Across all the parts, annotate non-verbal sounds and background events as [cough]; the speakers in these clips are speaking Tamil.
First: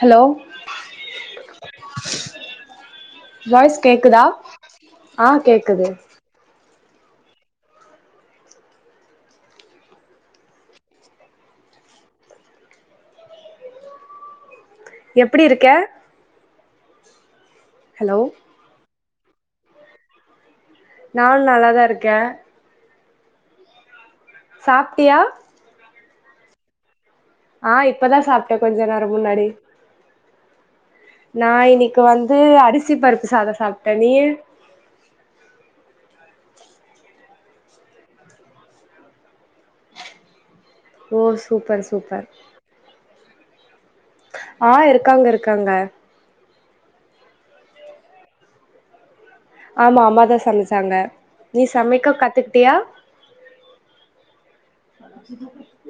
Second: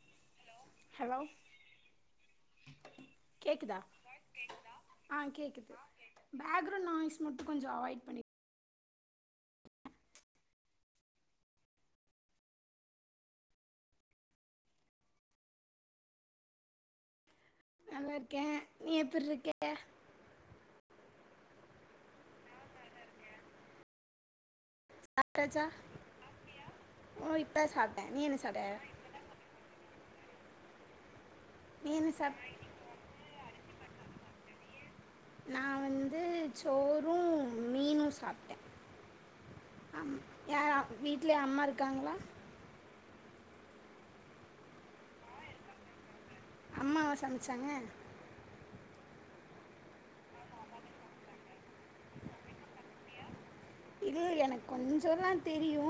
ஹலோ ஹலோ கேக்குதா ஆஹ் கேக்குது பேக்ரௌண்ட் நாய்ஸ் மட்டு கொஞ்சோ அவாய்ட் பண்ணி எப்டி இருக்க ஹலோ நல்லார்க்கே நீ எப்ட் இருக்க நானு நல்லாதா இருக்கே சாப்ட்டியா சாப்டாச்சா ஆ இப்பதா சாப்ட்டே சாப்ட்ட கொஞ்ச நேரோ முன்னாடி நா நீ இன்னைக்கு என்ன வந்து சாப் அரிசி பருப்பு சாதோ சாப்ட்டே நீங்க நா வந்து சோறு மீனு சாப்ட்டே ஆமா யாரு அ ஓ வீட்ல அம்மா சூப்பர் இருக்காங்களா சூப்பர் ஆ இருக்காங்க இருக்காங்க அம்மாவா சமச்சாங்க ஆமா அம்மாதா சமச்சாங்க நீ சமைக்க கத்துக்கிட்டியா இல்ல எனக்கு கொஞ்சோதா தெரியு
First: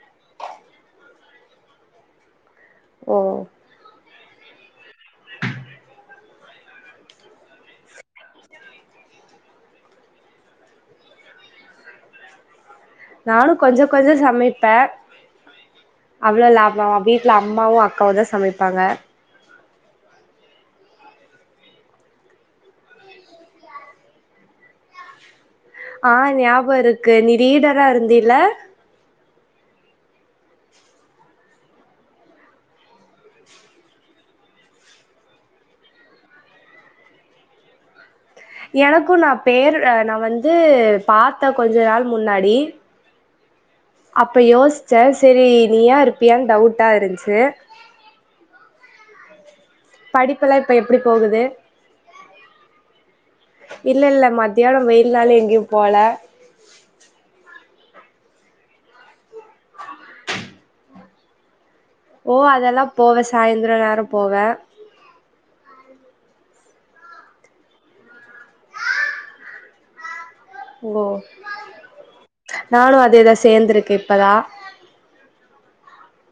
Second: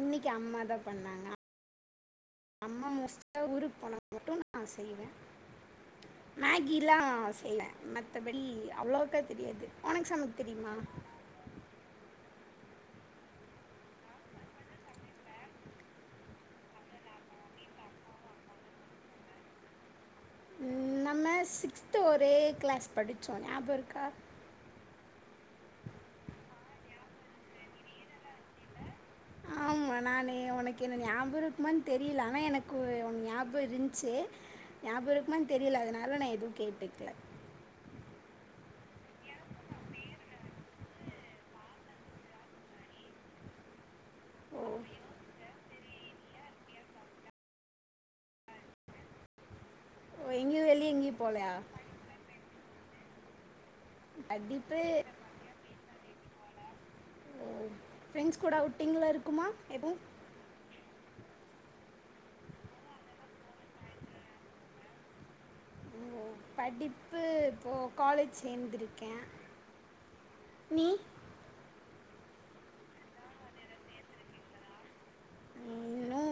இன்னைக்கி அம்மா தா பண்ணாங்க அம்மா ஓ மோஸ்ட்டா ஊருக்கு போனா மட்டு நா செய்வே மேகிலா செய்வ மத்தபடி அவ்ளோக்கா தெரியாது ஒனக்கு சமைக்க தெரியுமா நானு கொஞ்ச கொஞ்சோ சமைப்பே அவ்ளோலா [unintelligible] வீட்ல அம்மாவு அக்காவு தா சமப்பாங்க நம்ம சிக்ஸ்த்து ஒரே க்ளாஸ் படிச்சோ ஞாப இருக்கா ஆ ஞாப இருக்கு நீ ரீடரா இருந்திலா ஆம நானு உனக்கு என்ன ஞாப இருக்குமானு தெரியல ஆனா எனக்கு உன் ஞாப இருந்துச்சு ஞாப இருக்குமானு தெரியல அதனால நா எதுவு கேட்டுக்கல எனக்கு நா பேரு அ நா வந்து பாத்தே கொஞ்ச நாள் முன்னாடி அப்ப ஓ யோசிச்ச செரி நீயா இருப்பியான் டவுட்டா இருந்துச்சு ஓ படிப்பெல்லா எங்கியு இப்ப வெளிய எப்டி எங்கியு போகுது போலயா இல்ல இல்ல படிப்பு மத்தியான வெய்யினால எங்கயு போல ஓ ஃப்ரெண்ட்ஸ் கூட அவுட்டிங்ள இருக்குமா எது ஓ அதெல்லா போவே சாயந்தர நேர போவே ம் படிப்பு இப்போ காலேஜ் சேந்திருக்கே ஓ நானு அதேதா சேந்துருக்கு இப்பதா இன்னு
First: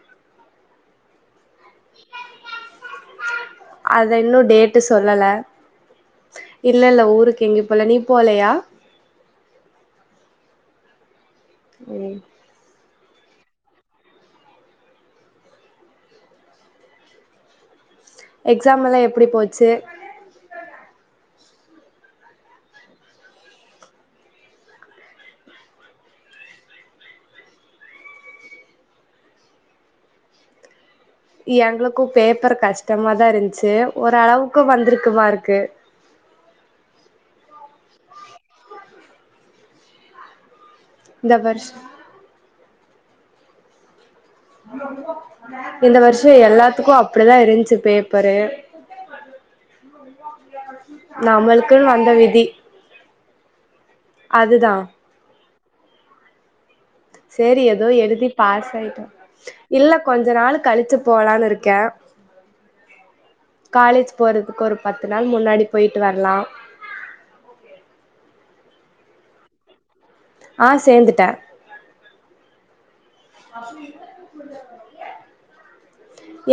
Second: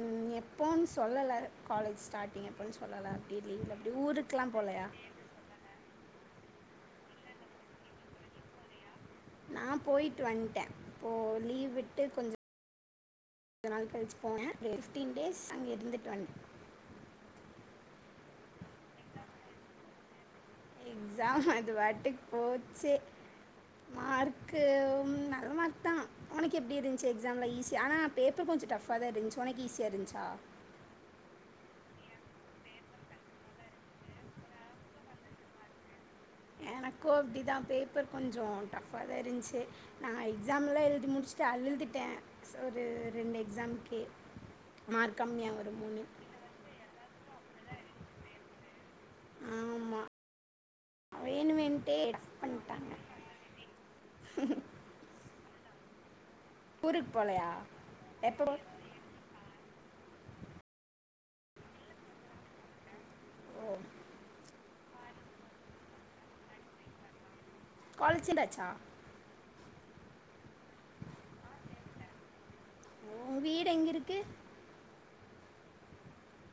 ம் எப்போன்னு சொல்லல காலேஜ் ஸ்டார்ட்டிங் எப்போன்னு சொல்லல தெரிலப் அத இன்னு டேட்டு சொல்லல இல்ல இல்ல ஊருக்கு எங்கயு போல நீ போலையா நா போய்டிட்டு வந்துட்டே இப்போ லீவ் விட்டு ம் கொஞ் சோ நாள் கழிச்சி போனே ஒரு ஃபிப்டீன் டேஸ் அங்கே இருந்துட்டு வந் எக்ஸாம் எல்லா எப்டி போச்சு எக்ஸாம் அது வாட்டிக் போச்சு மார்க்கு ஒ நல்ல மார்க் தா ஒனக்கு எப்டி இருந்துச்சு எக்ஸாம்லா ஈஸி ஆனா பேப்பர் கொஞ்சோ டஃபா தா இருந்துச்சு ஒனக்கு ஈஸியா இருந்துச்சா எங்களுக்கு பேப்பர் கஷ்டமா தா இருந்துச்சு ஓரளவுக்கு வந்திருக்கு மார்க்கு எனக்கு அப்டி தா பேப்பர் கொஞ்சோ டஃப்பா தா இருந்துச்சு நா எக்ஸாம்லா எழுதி இந்த முடிச்சுட்டு வருஷ அழுதுட்டே ஒரு ரெண்டு எக்ஸாமக்கே இந்த வருஷோ எல்லாத்துக்கு அப்டிதா இருந்தச்சு பேப்பரு வேணு நம்மளுக்குன்னு வேணுன்ட்டே வந்த [inaudible] விதி பண்ட்டாங்க அதுதா ஊருக்கு போகலையா சேரி ஏதோ எழுதி எப்போ போ- பாசாயிட்டோ இல்ல கொஞ்ச நாள் கழிச்சு போலான்னு இருக்கே ஓ காலேஜ் போறதுக்கு ஒரு பத்து நாள் முன்னாடி பொயிட்டு வரலா காலேஜ் சேந்தாச்சா ஆ சேந்துட்டே உன் வீடு எங்கே இருக்கு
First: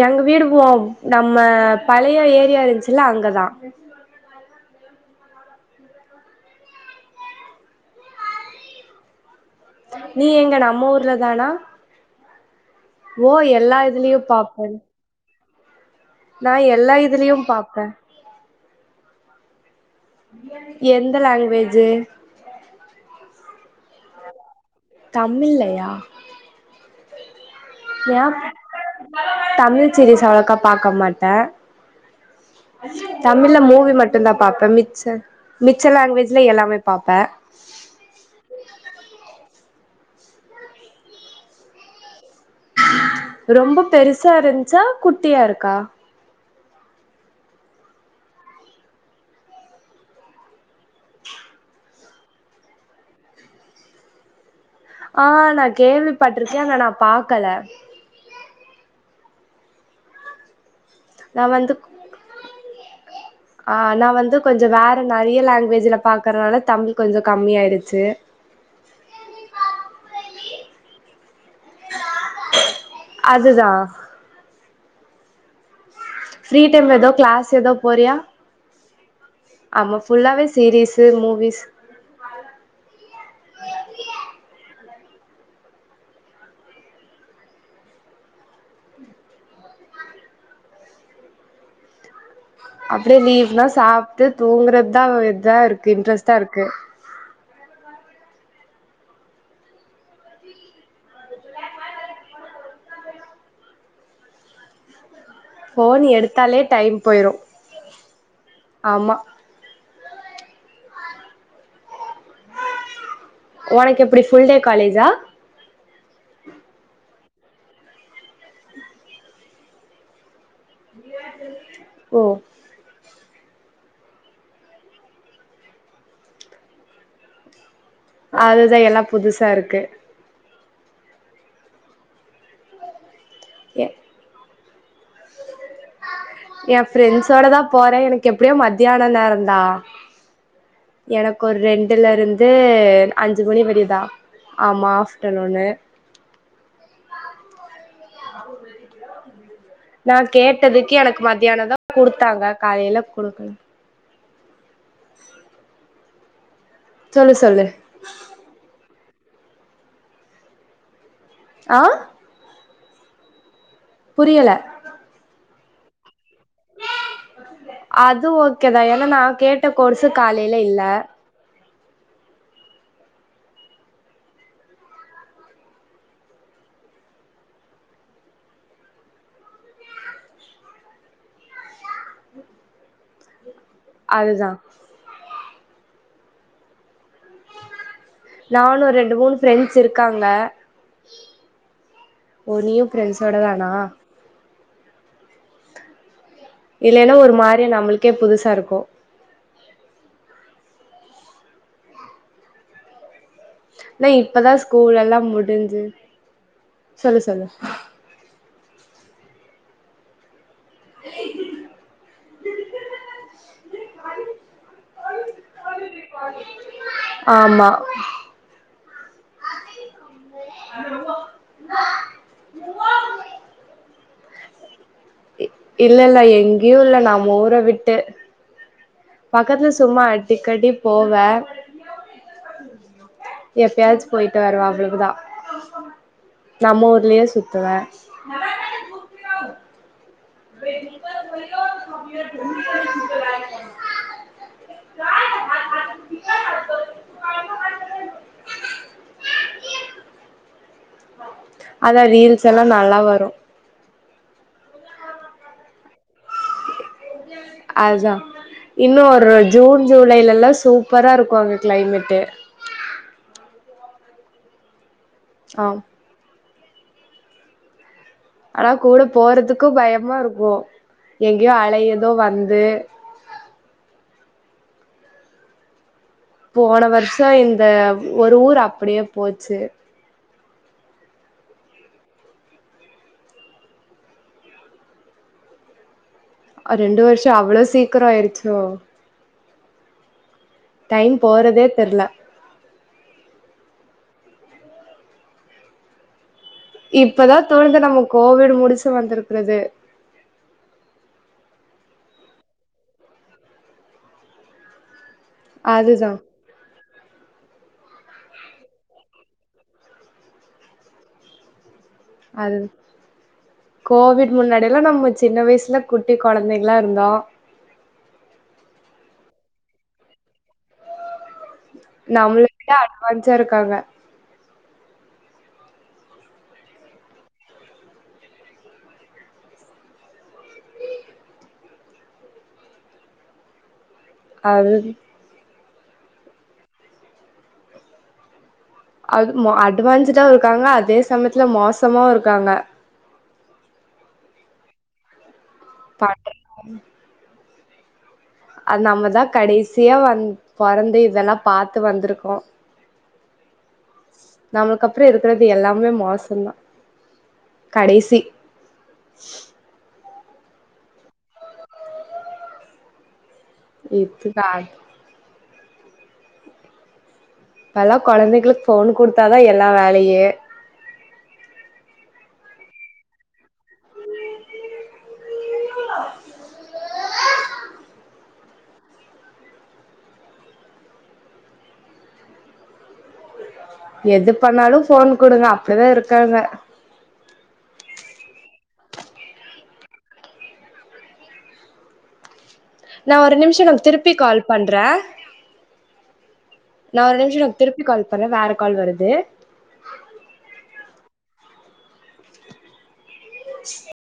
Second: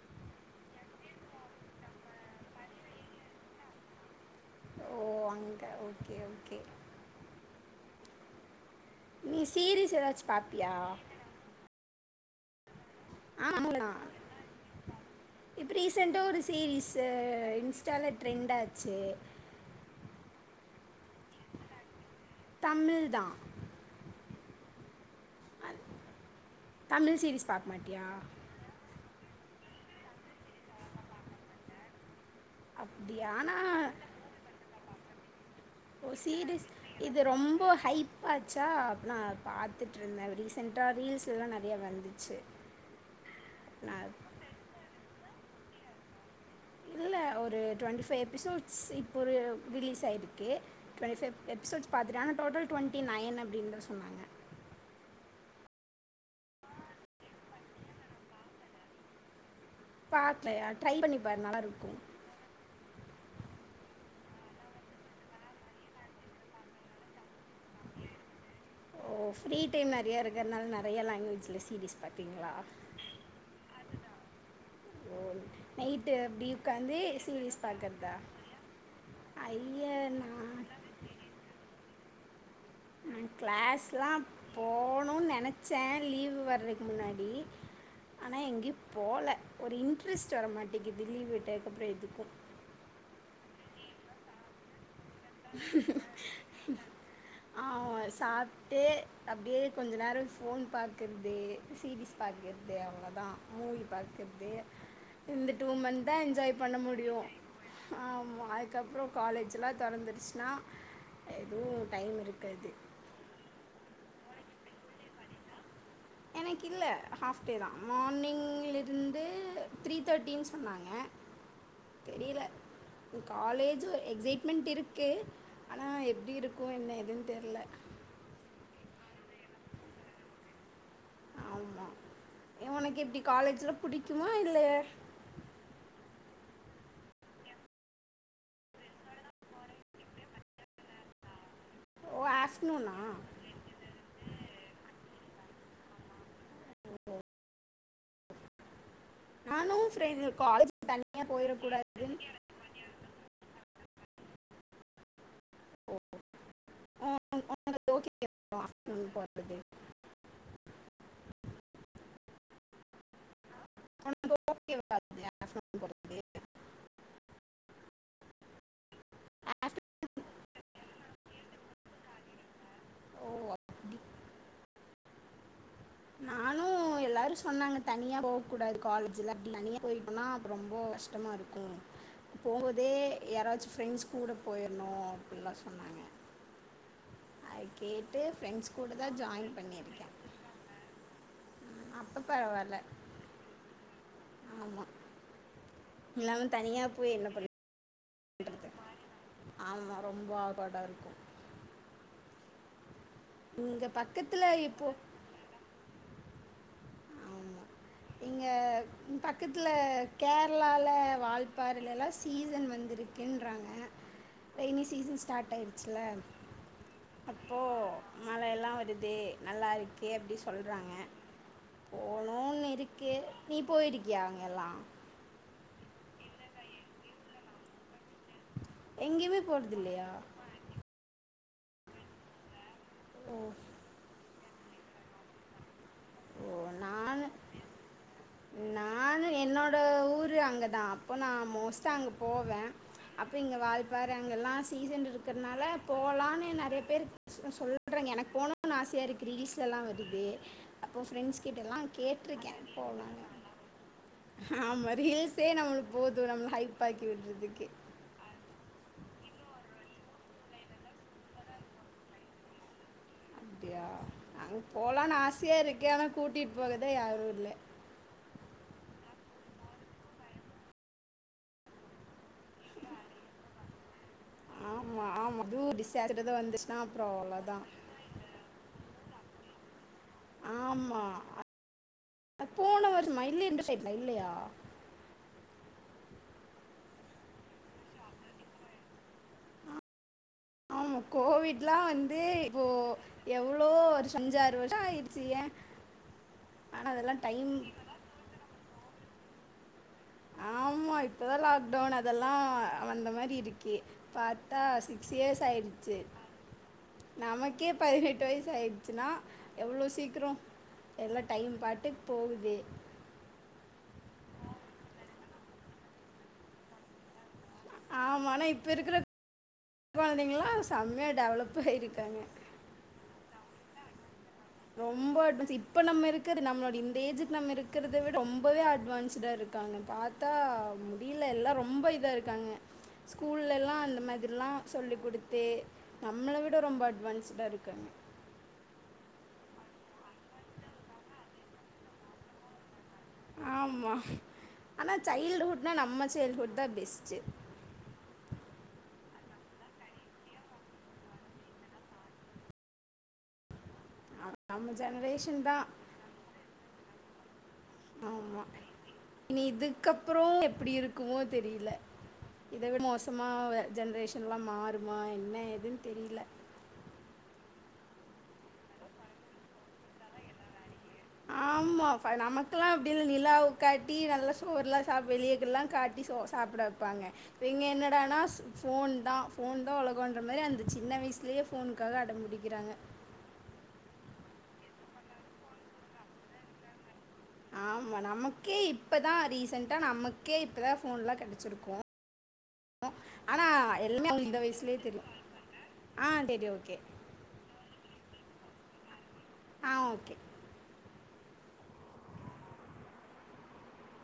எங்க வீடு போவு நம்ம பழைய ஏரியா இருந்துச்சுல்ல அங்கதா ஓ அங்க ஓகே ஓகே நீ சீரீஸ் ஏதாச்சும் பாப்பியா நானா ஓ எல்லா ஆமாம் இதுலயு பாப்பே இப்போ ரீசெண்ட்டா ஒரு சீரீஸ் இதுலயு பாப்பே இன்ஸ்டால ட்ரெண்ட் ஆச்சு எந்த லாங்குவேஜு தமிழ் தா தமிலயா தமிழ் சீரீஸ் பா ஏ தமிழ் சிரீஸ் அவ்ளோக்கா பாக்க மாட்ட அப்படியா தமிழ்ல மூவி ஆனால் மட்டுந்தா பாப்பே மிச்ச மிச்ச லாங்குவேஜ்ல சீரிஸ் எல்லாமே பாப்பே இது ரொம்ப ஹைப் பச்சா அப்பு நா பாத்துட்டருந்தே ரீசெண்ட்டா ரீல்ஸ்ல்லா நெறையா வந்துச்சு ரொம்ப நான் பெருசா இருச்சா குட்டியா இருக்கா இல்ல ஒரு டொண்ட்டி ஃபைவ் எபிசோட்ஸ் இப்போது ரிலீஸ் ஆயிருக்கு டுவெண்டிஃபை எபிசோஸ் பார்த்துட்டே ஆனா டோல் டுவெண்டி நைன் அப்டினுதா சொன்னாங்க ஆ நா கேள்விப்பட்ருக்கேனா ஆனா நா பாக்கல பாக்லயா ட்ரை நா பண்ணிப்பாரு வந்து நல்லாருக்கு ஆ ஆனா வந்து கொஞ்சோ வேற நெறைய லாங்குவேஜ்ல பாக்றதுனால தமிழ் கொஞ்சோ கம்மி ஆயிடுச்சு ஓ ஃப்ரீ டைம் நெறையா இருக்கிறனால நெறைய லேங்குவேஜில் சீரீஸ் பாப்பீங்களா அதுதான் ஓ நைட்டு அப்டி ஃப்ரீ ஒக்காந்து டைம்ல ஏதோ வேப் கிளாஸ் சீரிஸ் ஏதோ பாக்றதா போறியா அய்ய நா தே மூவீஸ் நா கிளாஸ்லா போணு நெனச்சே லீவ் வர்றதுக்கு முன்னாடி ஆனா எங்கேயு போல ஒரு இன்ட்ரெஸ்ட் வர மாட்டேங்கிது லீவ்விட்டதுக்கப்றோ எதுக்கு அப்டியே லீவ்னா சாப்ட்டு தூங்றதுதா இதா இருக்கு இன்ட்ரெஸ்டா இருக்கு அ சாப்ட அப்டியே கொஞ்ச நேரோ ஃபோன் பாக்கறது சீரிஸ் பார்க்றது அவ்ளோதா மூவி பாக்றது இந்த டூ ஃபோன் மந்த் தா என்ஜாய் எடுத்தாலே பண்ண டைம் முடியு போயிரு ஆமா அதுக்கப்றோ ஆமா காலேஜ் ச்சலா தொரந்துடுச்சுனா எதுவு டைம் இருக்காது உனக்கு எப்படி ஃபுல் டே காலேஜா எனக்கு இல்ல ஹாஃப் டே தா மார்னிங்லிருந்து த்ரீ தேர்ட்டினு சொன்னாங்க ஓ தெரியல காலேஜ் ஒரு எக்ஸைட்மெண்ட் இருக்கு ஆனா எப்டி இருக்கு என்னதுன்னு தெர்ல அது தா எல்லா புதுசா இருக்கு ஆமா இவனுக்கு இப்டி காலேஜ்ல எ புடிக்குமா இல்ல ஏ ஃப்ரெண்ட்ஸோட தா போற எனக்கு எப்டியு மத்தியான நேரம்ந்தா எனக்கு ஒரு ரெண்டுல ஓ இருந்து ஆஃப்டர்நூனா அஞ் அஞ்சு மணி வரையுந்தா ஆமா ஆஃப்டர்னோனு நானும் [inaudible] நா ஃப்ரெண்ட் காலேஜ் கேட்டதுக்கு எனக்கு தனியாக மத்தியானோ தா போயிடக்கூடாதுன்னு குடுத்தாங்க காலையில குடுக்கல சொல்லு சொல்லு [inaudible] அ புரியல [inaudible] பாத்தியா [inaudible] அது ஓகே தா ஏன்னா நா கேட்ட ஆஃப்டர் கோர்ஸூ காலேல இல்ல ஓ நானு எல்லாரு சொன்னாங்க தனியா போகூடாது காலேஜில அப்டி தனியா போயிட்டோம்னா அப்போ ரொம்ப கஷ்டமா இருக் ம் போபோதே யாராச்சு ஃப்ரெண்ட்ஸ் கூட அதுதா போயிடணு அப்டில்லா சொன்னாங்க அத கேட்டு ஃப்ரெண்ட்ஸ் கூட நானு தா ரெண்டு மூணு ஜாயின் ஃப்ரெண்ட்ஸ் பண்ணிருக்கே இருக்காங்க அப்ப ஓ பரவாயில்ல நீயு பிரரெண்ட்ஸ்ஸோட தானா ஆமா ஃபுல்லாவு தனி இல்லைன்னா ஒரு மாரியா நம்மளுக் ஆமா ரொம்ப [unintelligible] வாடா இருக்கும் இங்கே இல்ல பக்கத்தில் இப்பதா இப்போ ஸ்கூல் எல்லா முடிஞ்சு சொல்லு சொல்லு ஆமா இங்க பக்கத்ல கேரளால வால்பாறல்லல்லா சீசன் வந்திருக் குன்றாங்க ரெய்னி சீசன் ஸ்டார்ட் ஆயிடுச்சுல அப்போ ஆமா மழயெல்லா வருதே நல்லாருக்கே அப்டி சொல்றாங்க போணூன்னு இருக்கு நீ போய்ருக்கியா அங்கல்லா இல்லல்ல எங்கியு இல்ல நம்ம ஊற விட்டு எங்கேயுமே பக்கத்துல போறது சும்மா இல்லையா அடிக்கடி போவே ஓ எப்பயாச்சு போயிட் ட்டு வருவே அவ்வளவுதா ஓ நம்ம ஊர்லயே சுத்துவே நானு என்னோட ஊர் அங்க தா அப்ப நா மோஸ்ட்லி அங்க போவே அப்ப இங்க வால்ப்பார அங்க எல்லா சீசன் இருக்கறனால போலான்னு நறைய பேரு சும்மா சொல்றேங்க எனக்கு போனுனு ஆசையா இருக்கு ரீல்ஸ் எல்லா வருது அப்போ ஃப்ரெண்ட்ஸ்கிட்டலா அதா ரீல்ஸ் கேட்ருகே எல்லா நல்லா போலான்னு வரு ஆமா ரீல்ஸே நம்மளுக் போது நம்ம ஹைப் ஆக்கி விட்றதுகே அதுதா இன்னு ஒரு ஜூன் ஜூலைலல்லா சூப்பரா இருக்கு அங்க கிளைமேட்டு அப்டியா அங்க போலான்னு ஆசையா ஆ இருக்கு ஆனா கூட்டிட்டு போகதா யாரும் இல்ல ஆனா கூட போறதுக்கு பயமா இருக்கும் எங்கயோ அலையதோ வந்து ஆமா ஆமா தூ டிஸ்ஆஸ் போன வர்ஷோ இந்த ஒரு ஊர் அப்டியே போச்சு ஆமா அது போன வருஷமா இல்ல இந்த சைட்ல இல்லையா ஆ ரெண்டு வருஷோ அவ்ளோ சீக்கரோ ஆயிடுச்சோ ஆமா டைம் போறதே கோவிட்லா தெர்ல வந்து இப்போ எவ்ளோ வருஷ அஞ்சாறு வருஷோ ஆயிருச்சு ஏ இப்பதா தோணுது நம்ம கோவிட் முடிச்சு வந்திருக்கறது ஆமா இப்பதா லாக்டவுன் அதெல்லா வந்த மாரி இருக்கு பாத்தா சிக்ஸ் இயர்ஸ் ஆயிடுச்சு. அதுதா நமக்கே பதினெட்டு வயிசு ஆயிட்ச்சுனா எவ்ளோ சீக்கிரோ எல்லா டைம் பாட்டு அது கோவிட் முன்னாடியெல்லா நம்ம சின்ன வயசுல குட்டி கொழந்தைங்ளா இருந்தோ. ஆமா ஆனா இப்ப இருக்கற கொழந்தைங்கல்லா செம்மயா டெவலப் ஆயிருக் நம்மள விட அட்வான்ஸா இருக்காங்க. ரொம்ப அட்வான்ஸ் இப்ப நம்ம இருக்கிற நம்மளோட இந்த ஏஜுக் நம்ம இருக்கிறத விட ரொம்பவே அட்வான்ஸ்டா இரு காங்க பாத்தா முடில எல்லா ரொம்ப இதா இருக்காங்க ஸ்கூல்லலா இந்த மாதி எல்லா அது சொல்லி குடுத்து நம்மள விட ரொம்ப அட்வான்ஸ்டா இருக்காங்க. அது ம அட்வான்ஸ்டாவு இருக்காங்க அதே சமயத்துல மோசமாவு இருக்காங்க. ஆமா ஆனா சைல்டுஹுட்னா நம்ம சைல்ஹுட்தா பெஸ்ட்டு. அது நம்மதா கடைசியா வந் பொறந்து இதெல்லா பாத்து வந்துருக்கோ. நம்ம நம்முளுக்கு அப்புறோ ஜெனரேஷன் இருக்கறது தான் எல்லாமே மோசந்தா. கடைசி கப்றோ எப்பிடி இருக்குமோ தெரியில. இதவி மோசமாவ ஜென்ரேஷன்லா இதுதா மாறுமா என்ன ஏதுன் தெரில. இப்பெல்லா கொழந்தைகளுக் ஃபோன் குடுத்தாதா எல்லா வேலையே. ஆமா ஃப நமக்குலா அப்டி இல் நிலாவ் காட்டி நல்லா சோறுலா சாப் வெளியகில்லா காட் டி சோ சாப்பட வெப்பாங்க. இவிங்க என்னடானா ஸ் ஃபோன்தா ஃபோன்தா உலகோன்ற மாரி அந்த சின்ன வயசுலியே ஃபோன் க்காக அடம் புடிக்கிறாங்க. எது பண்ணாலு ஃபோன் குடுங்க அப்டிதா இருக்காங்க. ஆமா நமக்கே இப்பதா ரீசெண்ட்டா நமக்கே இப்பதா ஃபோன்லா கெடச்சிருக்கு. நா ஒரு நிம்ஷங்க எல்லாமே திருப்பி அவங்களுக்கு கால் இந்த வயசுலேயே பண்றே. தெரியும் ஆ டெடி ஓகே. நா ஒரு நிம்ஷோ உனக் திருப்பி கால் பண்றே வேற கால் வருது. ஆ ஓகே. ஆஹ